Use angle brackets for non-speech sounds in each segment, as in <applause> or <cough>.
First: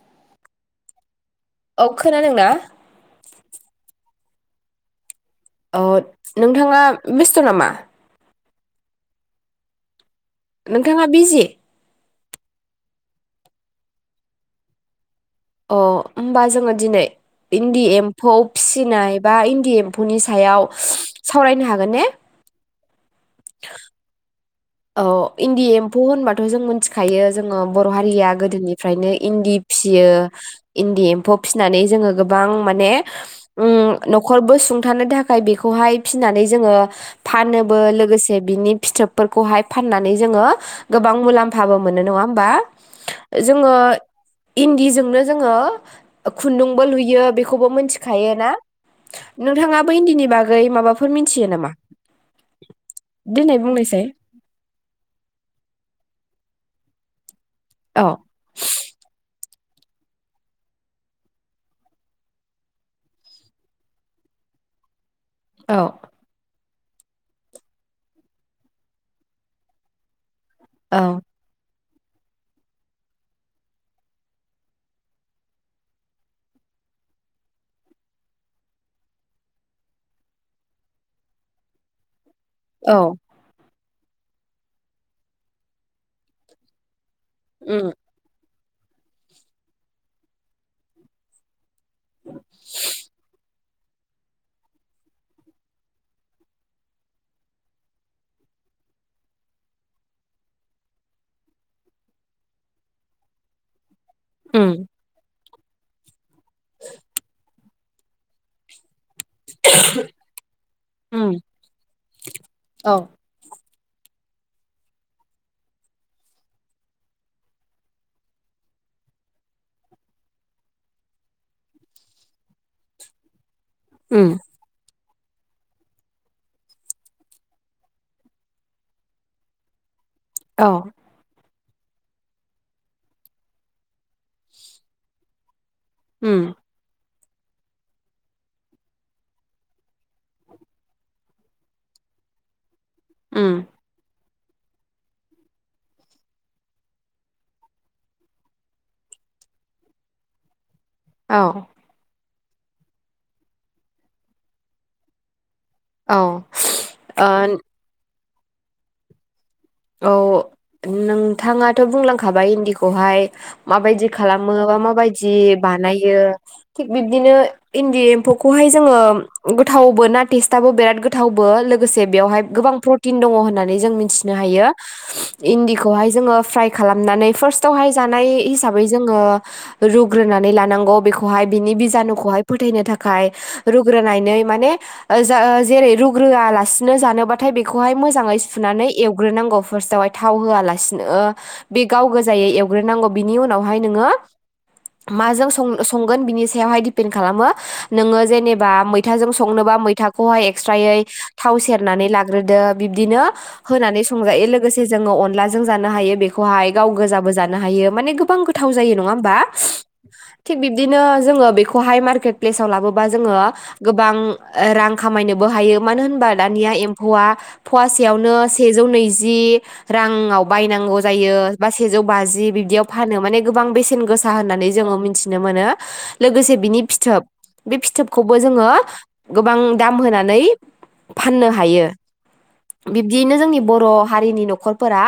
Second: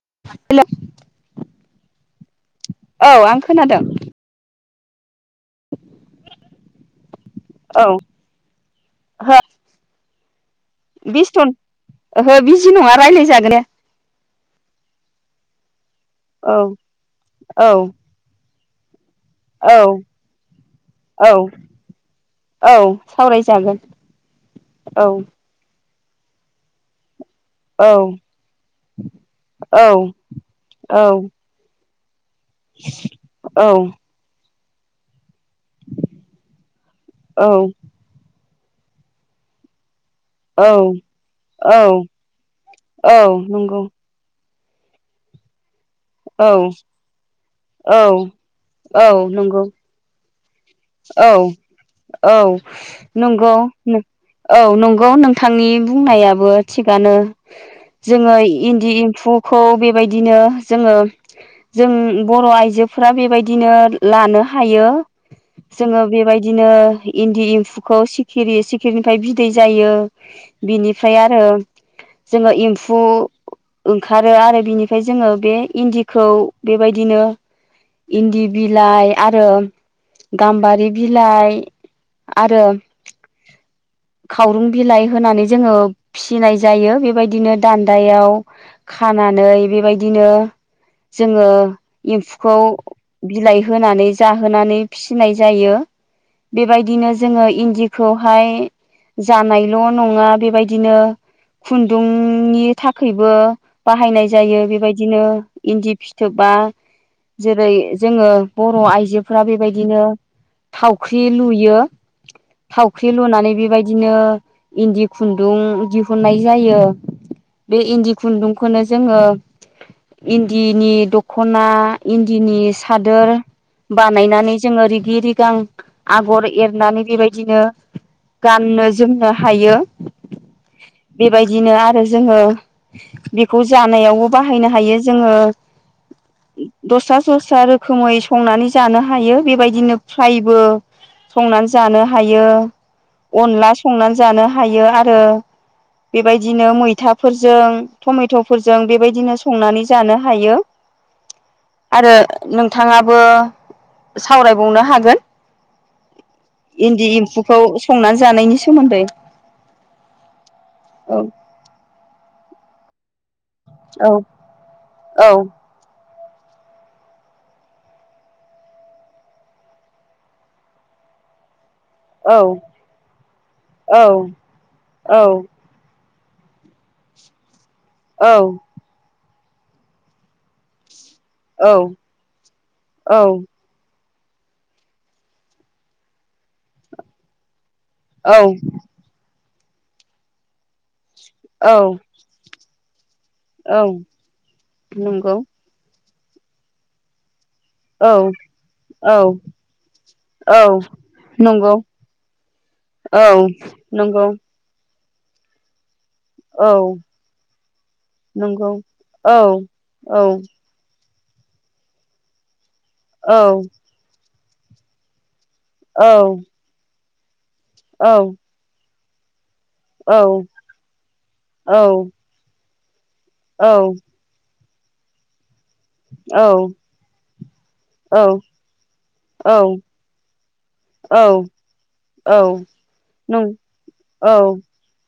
<unintelligible> औ खोनादों ना? औ आं खोनादों अ नोंथाङा बेसथ' नामा? औ हो नोंथाङा बिजि? बेस्थन ओहो बिजि नङा रायलायजायो । अ। होमबा औ जोङो दिनै औ इन्दि एम्फौ फिसिनाय बा इन्दि औ एम्फौनि सायाव औ सावरायनो हागोन ने? औ सावरायजागोन अ औ इन्दि एम फौ होनबाथ' जों मोनथिखायो। जोङो औ बर' हारिया गोदोनिफ्रायनो इन्दि औ फियो इन्दि औ एम्फौ फिनानै जोङो बां माने ओं औ न'खरबो खुंथानो था खाय बेखौहाय फिनानै जोङो फानोबो लोगोसे बिनि फिथोबफोर खौहाय फाननानै जोङो औ गोबां मुलाम्फाबो औ मोनो नङा होमबा? औ जोङो नंगौ इन्दि जोंनो जोङो औ खुन्दुंबो लुयो बे खौबो औ मोनथिखायो ना औ नंगौ नोंथाङाबो इन्दिनि बा औ औ नंगौ। देनाय बुंनायसाय औ नंगौ नोंथांनि बुंनायाबो थिगानो औ जोङो इन्दि एम्फौ खौ बेबायदिनो जोङो जों बर' आइजोफ्रा बेबायदिनो लानो हायो औ जोङो बेबायदिनो इन्दि एम्फौखौ सिखिरि सिखिरिनिफ्राय बिदै जायो बिनिफ्राय औ आरो जोङो एम्फौ ओंखारो आरो बिनिफ्राय जोङो बे इन्दिखौ बेबायदिनो इन्दि बिलाइ आरो गाम्बारि बिलाइ आरो औ खावरुं बिलाइ होनानै जोङो फिनाय जायो बेबायदि बिदिनो उम दान्दायाव खानानै बेबायदिनो जोंङो एम्फौखौ बिलाइ होनानै जाहोनानै फिसिनाय जायो बेबायदिनो जोंङो इन्दिखौहाय जानायल नङा बेबायदिनो खुन्दुंनि थाखायबो बाहायनाय जायो उम बेबायदिनो इन्दि फिथोबा जेरै जोंङो बर' आइजो बिफोरा बेबायदिनो थावख्रि उम लुयो औ थावख्रि लुनानै बे बेबायदिनो इन्दि खुन्दुं दिहुननाय जायो बे इन्दि खुन्दुंखौनो जोङो इन्दिनि दखना इन्दिनि सादोर उम बानायनानै जोंङो रि रिगां आगर एरनानै बेबायदिनो गाननो जोमनो हायो । औ । बिदिनो आरो जोंङो बेखौ जानायावबो बाहायनो हायो जोंङो उम्म। दस्रा सस्रा रोखोमै संनानै जानो हायो बेबायदिनो फ्रायबो संनानै जानो हायो । उम अनला संनानै जानो हायो आरो बेबायदिनो मैथाफोरजों टमेटफोरजों बेबायदिनो संनानै जानो हायो । औ । नोंथाङाबो सावरायबावनो हागोन औ । इन्दि ओ एम्फौखौ संना जानायनि सोमोन्दै औ औ नोंथाङाथ बुंलां खाबाय इन्दिखौहाय माबायदि औ खालामो बा औ माबायदि बानायो थिग बिब्दिनो इन्दि एम्फौखौहाय जोंङो गोथावबो ना टिस्टाबो बिराद गोथावबो लोग गोसे औ बेवहाय गोबां प्रटिन दङ होननानै जों मिथि यो औ इन्दिखौ बेवहाय जोंङो फ्राइ खालामनानै फार्स्ट आवहाय जानाय औ हिसाबै जोंङो रुग्रोनानै लानांगौ बेखौ बिनि औ बिजानुखौहाय फोथैनो औ थाखाय रुग्रोनाय नै माने रुग्रोआलासिनो जानोबाथाय बे बेखौहाय मोजाङै औ सुनानै हग्रोनांग फार्स्टआवहाय थाव होआलासे बे औ गाव गोजायै ग्रोनांगौ बेनि उनावहाय औ नोङो नंगौ माजों संनो? संगोन बिनि सायावहाय दिपेन्ड खालामो नोङो औ जेनेबा मैथाजों औ संनोबा मैथाखौहाय औ एक्सट्रायै थाव नंगौ सेरनानै लाग्रोदो बिब्दिनो औ नंगौ संजायो लोगोसे जोङो अनलाजों जानो हायो बेखौहाय औ गाव गोजाबो जानो हायो मानो गोबां नंगौ गोथाव जायो नङा औ होनबा औ थिग बिदिनो जोङो बेखौहाय मारकेट प्लेसाव लाबो बा औ जोङो गोबां रां खामायनो बो हायो मानो औ होनबा दानिया एम वा औ फवासेयावनो सेजौ नैजि औ राङाव बायनांगौ जायो बा सेजौ बाजि बिब्दियाव फानो माने गोबां औ बेसेन गोसा होननानै जोङो मिथिनो मोनो। औ लोगोसे बिनि फिथोब बे फिथोबखौबो जोङो गोबां दाम होनानै फाननो हायो बिब्दियैनो नों जोंनि बर' औ हारिनि न'खरफोरा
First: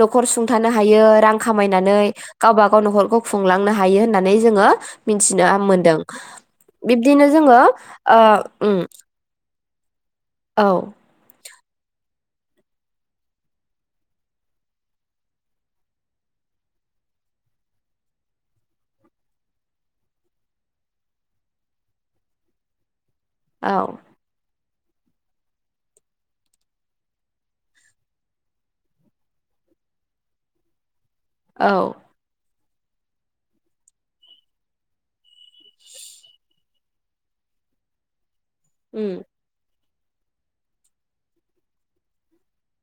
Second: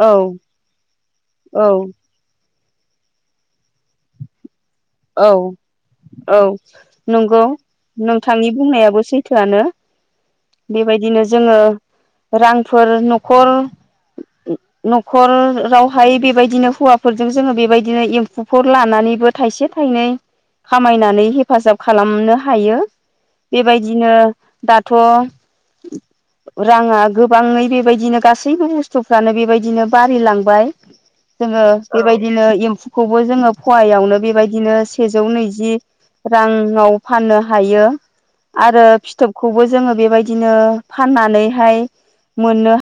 न'खर सुंथानो हायो रां औ खामायनानै गावबाागाव न'खरखौ खुंलांनो हायो होननानै जोङो औ मिथिनो मोनदों औ बिब्दिनो नंगौ जोङो ओ नोंथांनि उम बुंनायाबो सैथोआनो औ बेबायदिनो जोङो रांफोर न'खर न'खरावहाय बेबायदिनो हौवाफोरजों जोङो बेबायदिनो एम्फौफोर लानानैबो थाइसे थाइनै खामायनानै हेफाजाब खालामनो हायो औ बेबायदिनो दाथ राङा गोबाङै बेबायदिनो गासैबो बुस्थुफ्रानो बेबायदिनो बारिलांबाय जोङो औ बेबायदिनो एम फौखौबो जोङो फवायावनो बेबायदि बिदिनो सेजौ नैजि राङाव फाननो हायो आरो उम फिथोबखौबो जोङो बेबायदिनो फाननानैहाय मोननो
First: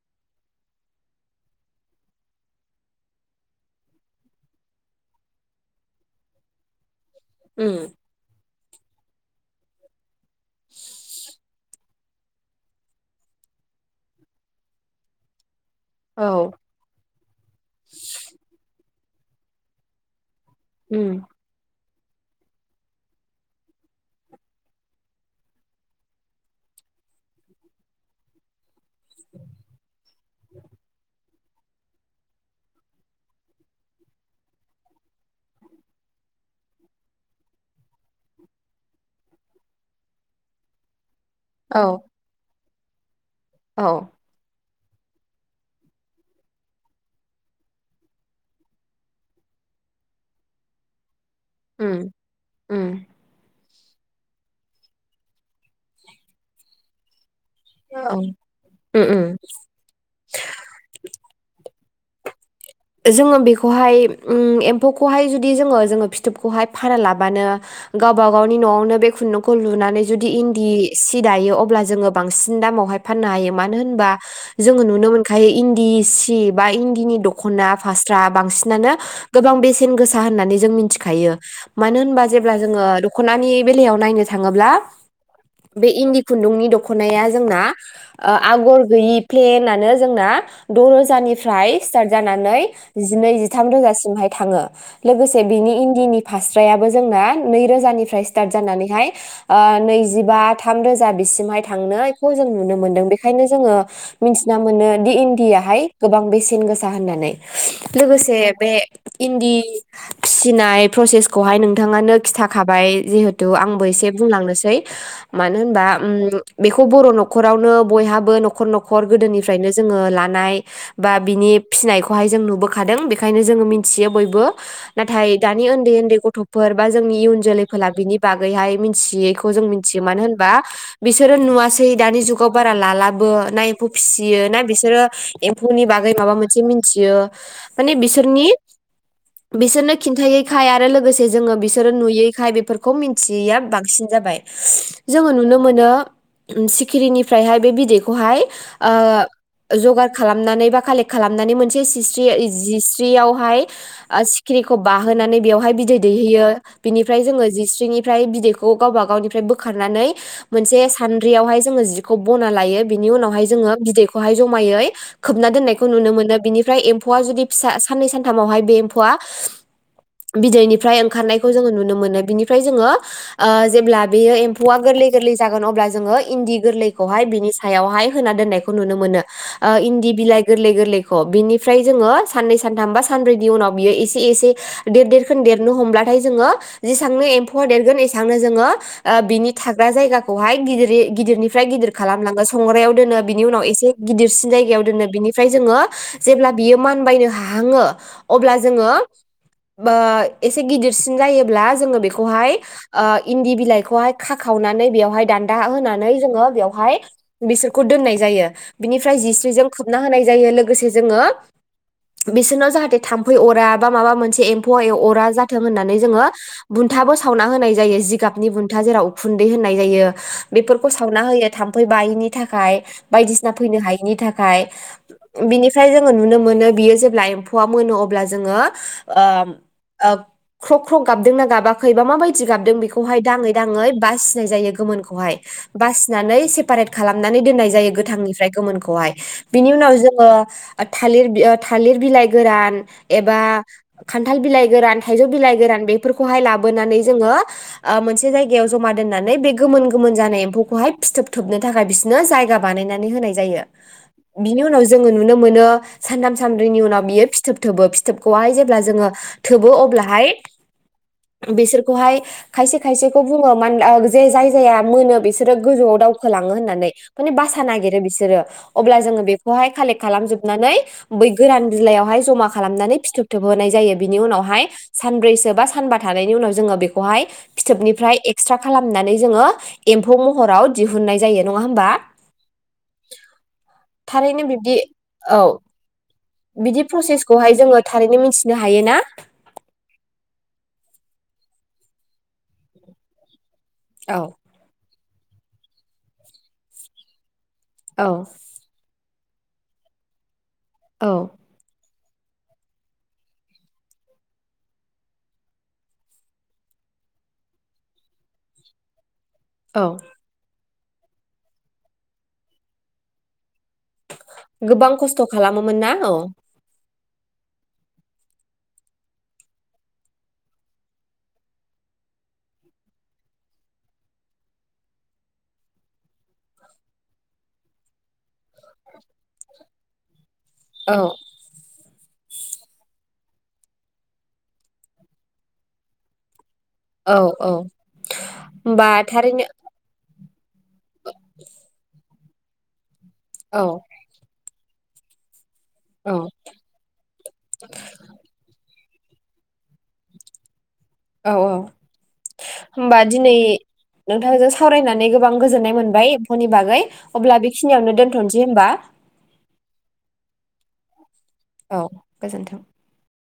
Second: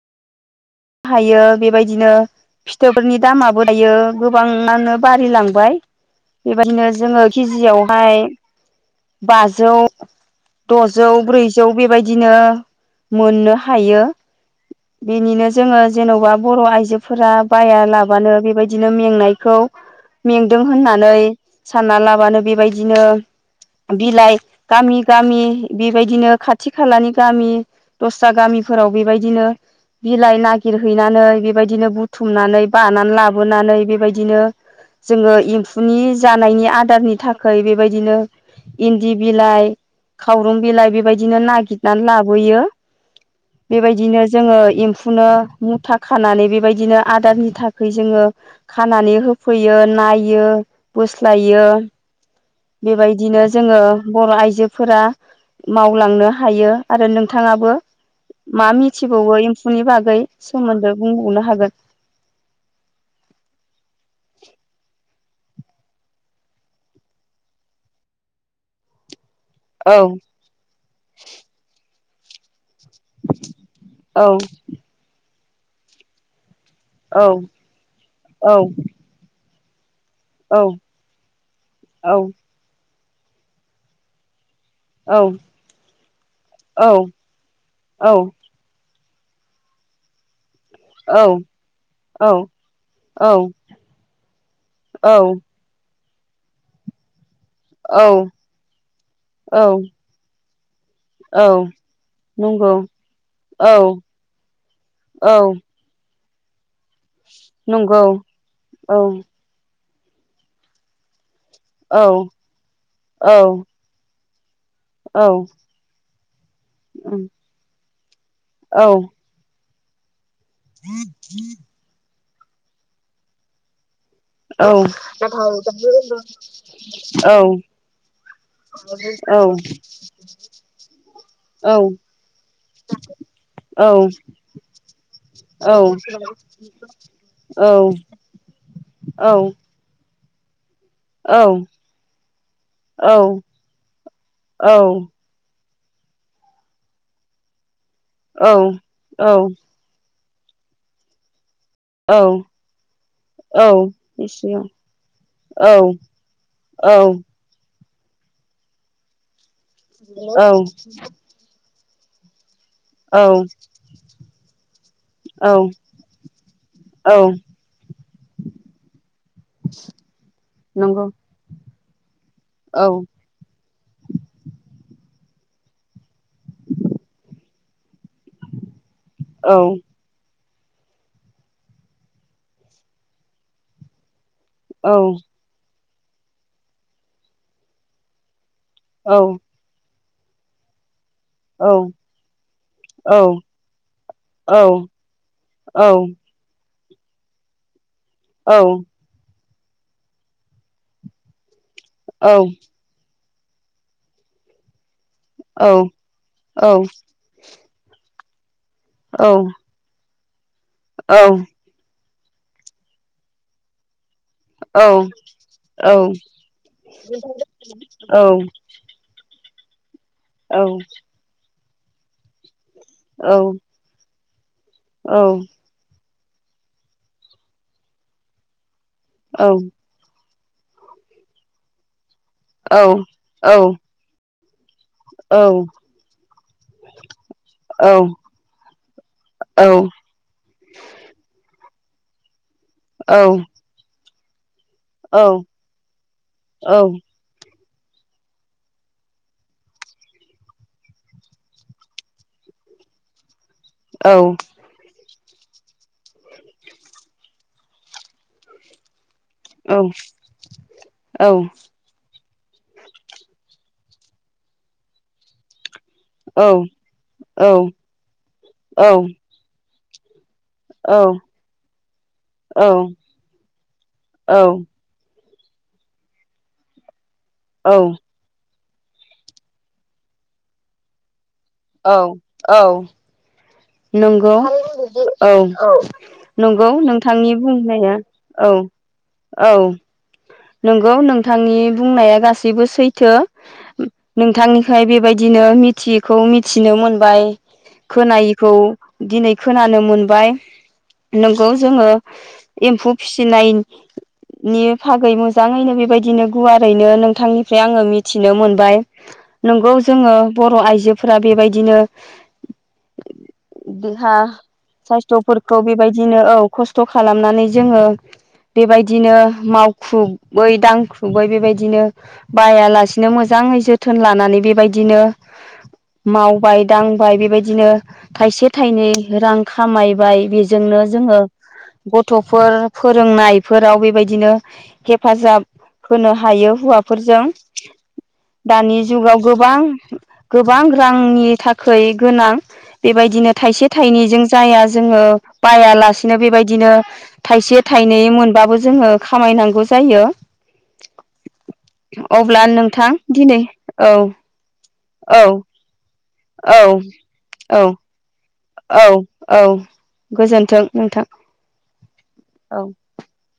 हायो बेबायदिनो फिथोबफोरनि दामाबो दायो गोबाङानो बारिलांबाय बेबायदिनो जोङो उम केजियावहाय बाजौ, दजौ, ब्रैजौ बेबायदिनो मोननो हायो। बेनिनो जोङो जेनबा औ बर' आइजो फोरा बाया लाबानो बेबायदि बिदिनो मेंनायखौ मेंदों उम होननानै सानना लाबानो बेबायदिनो बिलाइ गामि गामि बेबायदिनो खाथि खालानि गामि दस्रा गामि फोराव बेबायदिनो बिलाइ नागिर हैनानै बेबायदिनो बुथुमनानै बानानै लाबोनानै बेबायदिनो जोङो एमफुनि जानायनि आदारनि थाखै बेबायदिनो इन्दि बिलाइ, खावरुम बिलाइ बेबाय दिनो औ नागिरनानै लाबोयो। लांदां औ बेबायदिनो जोङो इम फुनो मुथा खानानै बेबायदिनो आदारनि थाखाय जोङो खानानै होफैयो नायो बो स्लायो उम उम बेबायदिनो जोङो बर' आइजोफोरा मावलांनो हायो आरो नों थाङाबो औ उम मा उम मिथिबावो इम फुनि बागै सोमोन्दो बुंबावनो हागोन। जोङो बेखौहाय उम एम्फौखौहाय जुदि जोङो जोङो फिथोबखौहाय फाना लाबानो गावबा गावनि नआवनो बे खुन्दुं खौ औ लुनानै जुदि इन्दि सि दायो अब्ला जोङो बांसिन दामाव हाय फाननो हायो। मानो होनबा औ जोङो नुनो मोनो खाय इन्दि सि बा इंदिनि औ द ख'ना, फास्रा औ बांसिनानो गोबां बे सेन गोसा होननानै औ जों मिथिखायो। मानो औ होनबा जेब्ला जोङो दख'नानि बेलायाव नायनो था ङोब्ला औ बे इन्दि खुन्दुंनि औ दख'नाया जोंना औ आगर गैयि प्लेनानो जोंना द' रोजानिफ्राय स्टारट जानानै जिनै, जिथाम रोजासिम हाइ थाङो। लोगोसे बिनि इन्दिनि फास्रायाबो जोंना औ नैरोजानिफ्राय स्टार्ट जानानैहाय औ ओ नैजिबा थाम रोजा औ बिसिमहाय थांनायखौ जों नंगौ नुनो मोनदों बेखायनो औ जोङो मिथिना मोनो दि औ इन्डियाहाय गोबां बेसेन गोसा होननानै। नंगौ लोगोसे बे औ इन्दि फिसिनाय प्र'सेस खौहाय औ नोंथाङानो खिथाखाबाय औ जिहेथु आंबो एसे बुंलांनोसै। औ मानो होनबा उम बेखौ बर' न'खरावनो बयहाब बो न'खर औ न'खर गोदोनिफ्रायनो जोङो ला नाय बा बिनि फिसिनायखौहाय जों नुबोखादों बेखायनो जोङो मिथियो बयबो। नाथाय दानि उन्दै उन्दै गथ'फोर बा जोंनि इयुन जोलैफोला बिनि बागैहाय मिथियैखौ जों मिथियो मानो होनबा बिसोरो नुवासै दानि जुगाव बारा लालाबो ना एम्फौ फिसियो ना बिसोरो एम्फुनि बागै माबा मोन मिनथियो माने बिसोरनि बिसोरनो खिन्थायो खाया लोगोसे जोङो बिसोरो नुयैखाय बेफोरखौ औ मिनथियैया बांसिन जाबाय। औ जोङो नुनो मो मोनो सिख्रिरिनिफ्रायहाय बे बिदै खौहाय औ ओ औ ज'गार खालामनानै बा कालेक्ट खालामनानै मोन से सिस्रि औ जिस्रिआवहाय औ ओ बे सिगां सिखिरिखौ बाहोनानै औ बेयावहाय बिदै दैहोयो औ बिनिफ्राय जोङो जिस्रिनि ओमफ्राय बिदैखौ गावबा गावनिफ्राय बो खारनानै औ मोनसे सान्द्रिआवहाय जोंङो जि खौ बन ना लायो बिनि औ उनावहाय जोङो बिदैखौहाय ज'मायै औ खोबना दोननायखौ खौ नुनो मोनो। बिनिफ्राय एम्फौआ औ जुदि फिसा साननै सानथामआवहाय बे एम्फौआ बिदैनिफ्राय नंगौ ओंखारनायखौ जोङो नुनो मोनो। बिनिफ्राय जोङो औ ओ जेब्ला बेयो एम्फौ फौवा गोरलै गोरलै जागोन अब्ला जोङो इन्दि गोरलैखौहाय बिनि सायावहाय होना दोननायखौ नुनो मोनो। ओ औ इन्दि बिलाइ गोरलै गोरलैखौ बिनिफ्राय जोङो साननै सानथाम बा सानब्रैनि उनाव बियो एसे एसे औ देर देरखोन देरनो हमब्ला फाय जोङो जेसांनो एम्फौआ देरगोन एसांनो जोङो ओ औ बिनि थाग्रा जायगा खौहाय गिदिरि गिदिरनिफ्राय औ गिदिर खालामलाङो संग्रायाव औ दोनो औ बिनि उनाव एसे गिदिरसिन औ जायगायाव दोनो बिनि जोङो औ जेब्ला बियो मानबायनो हाहाङो औ औ अब्ला जोङो बा एसे गिदिरसिन जायोब्ला जोङो बेखौहाय औ ओ इन्दि बिलाइखौहाय खाखावनानै बेवहाय दान्दा होनानै जोङो बेयावहाय बिसोरखौ दोन्नाय जायो बिनिफ्राय जिस्रिजों खोबना होनाय जायो लो गोसे जोङो बिसोरनाव जाहाथे थाम्फै अरा बा माबा मोनसे से एम्फौ अरा जाथों होन्नानै जोङो बुन्थाबो सावना होनाय जायो जिगाबनि बुन्था जेराव उखुन दै होन्नाय जायो बेफोरखौ सावना होयो थाम्फै बायैनि थाखाय बायदिसिना फैनो हायैनि था खाय बिनिफाय जो ङो नुनो मोनो बियो जेब्ला एम्फौआ मोनो अब्ला जोङो ओम ओब ख्र' ख्र' गाबदोंना गाबाखैबा माबाय दि गाबदों बेखौहाय दाङै दाङै बास जायो गोमोनखौहाय बासिनानै सेपारेट खालामनानै दोननाय जायो गोथांनिफ्राय गोमोनखौहाय बिनि उनाव जों ओ थालिर थालिर बिलाइ गोरान एबा खान्थाल बिलाइ गोरान थाइजौ बिलाइ गोरान बेफोरखौहाय लाबोनानै जोङो ओ मोनसे जायगायाव जमा दोननानै बे गोमोन गोमोन जानाय एम्फौखौहाय फिथोब थोबनो थाखाय बिसोरनो जायगा बानायनानै होनाय जायो औ ङो नुनो मोनो सानथाम सानब्रैनि उनाव बियो फिथोब थोबो फिथोबखौहाय जेब्ला जोङो थोबो अब्लाहाय बिसोरखौहाय खायसे खायसेखौ बुङो <unintelligible> जे जाय जाया मोनो बिसोरो गोजौआव दावखोलाङो होननानै माने बासा नागिरो बिसोरो अब्ला जोङो बे खौहाय कालेक खालामजोब नानै बै औ गोरान बिलाइयावहाय जमा औ खालामनानै फिथोब थोबहोनाय जायो बिनि उनावहाय औ सानब्रै सो बा सानबा थानायनि उनाव जोङो बे खौहाय औ फिथोबनिफ्राय एक्सथ्रा खालामनानै जोङो एम्फौ महराव दिहुननाय जायो नङा होमबा औ औ नंगौ थारैनो बिब्दि औ नंगौ बिदि नोंथांनि प्रसेसखौहाय जोङो बुंनाया थारैनो औ मिथिनो हायो ना औ नंगौ नोंथांनि बुंनाया गासैबो सैथो औ नोंथांनिफ्राय बेबाय दिनो मिथियैखौ मिथिनो मोनबाय औ खोनायैखौ दिनै खोनानो मोनबाय नंगौ जोङो एम्फौ फिसिनायनि बागै मोजाङैनो बेबायदिनो गुवारैनो नोंथांनिफ्राय आङो मिथिनो मोनबाय नंगौ औ जोङो बर आइजो फोरा बेबायदिनो देहा गोबां खस्थ' साइस्थफोरखौ खालामोमोन ना बेबायदिनो औ खस्थ खालामनानै जोङो बेबायदिनो मावख्रुबै दांख्रुबै बेबायदिनो बायालासिनो मोजाङै जोथोन लानानै बेबायदिनो मावबाय दांबाय बेबायदिनो थाइसे थाइनै रां खामायबाय बे जोंनो औ जोङो गथफोर फोरोंनायफोराव बेबायदिनो हेफाजाब होनो हायो औ हौवाफोरजों औ दानि होमबा जुगाव थारैनो गोबां गोबां रांनि थाखै गोनां बेबायदिनो औ थाइसे थाइनैजों जाया। जोङो। औ बायालासिनो बेबायदिनो थाइसे थाइनै मोनबाबो जोङो। खामायनांगौ जायो। औ अब्ला नोंथां दिनै औ। नोंथांजों सावरायनानै औ गोबां गोजोन्नाय मोनबाय एम्फौनि औ बागै अब्ला औ बेखिनियावनो दोन्थ'नोसै। औ औ गोजोनथों। नोंथां। औ। गोजोन्थों। औ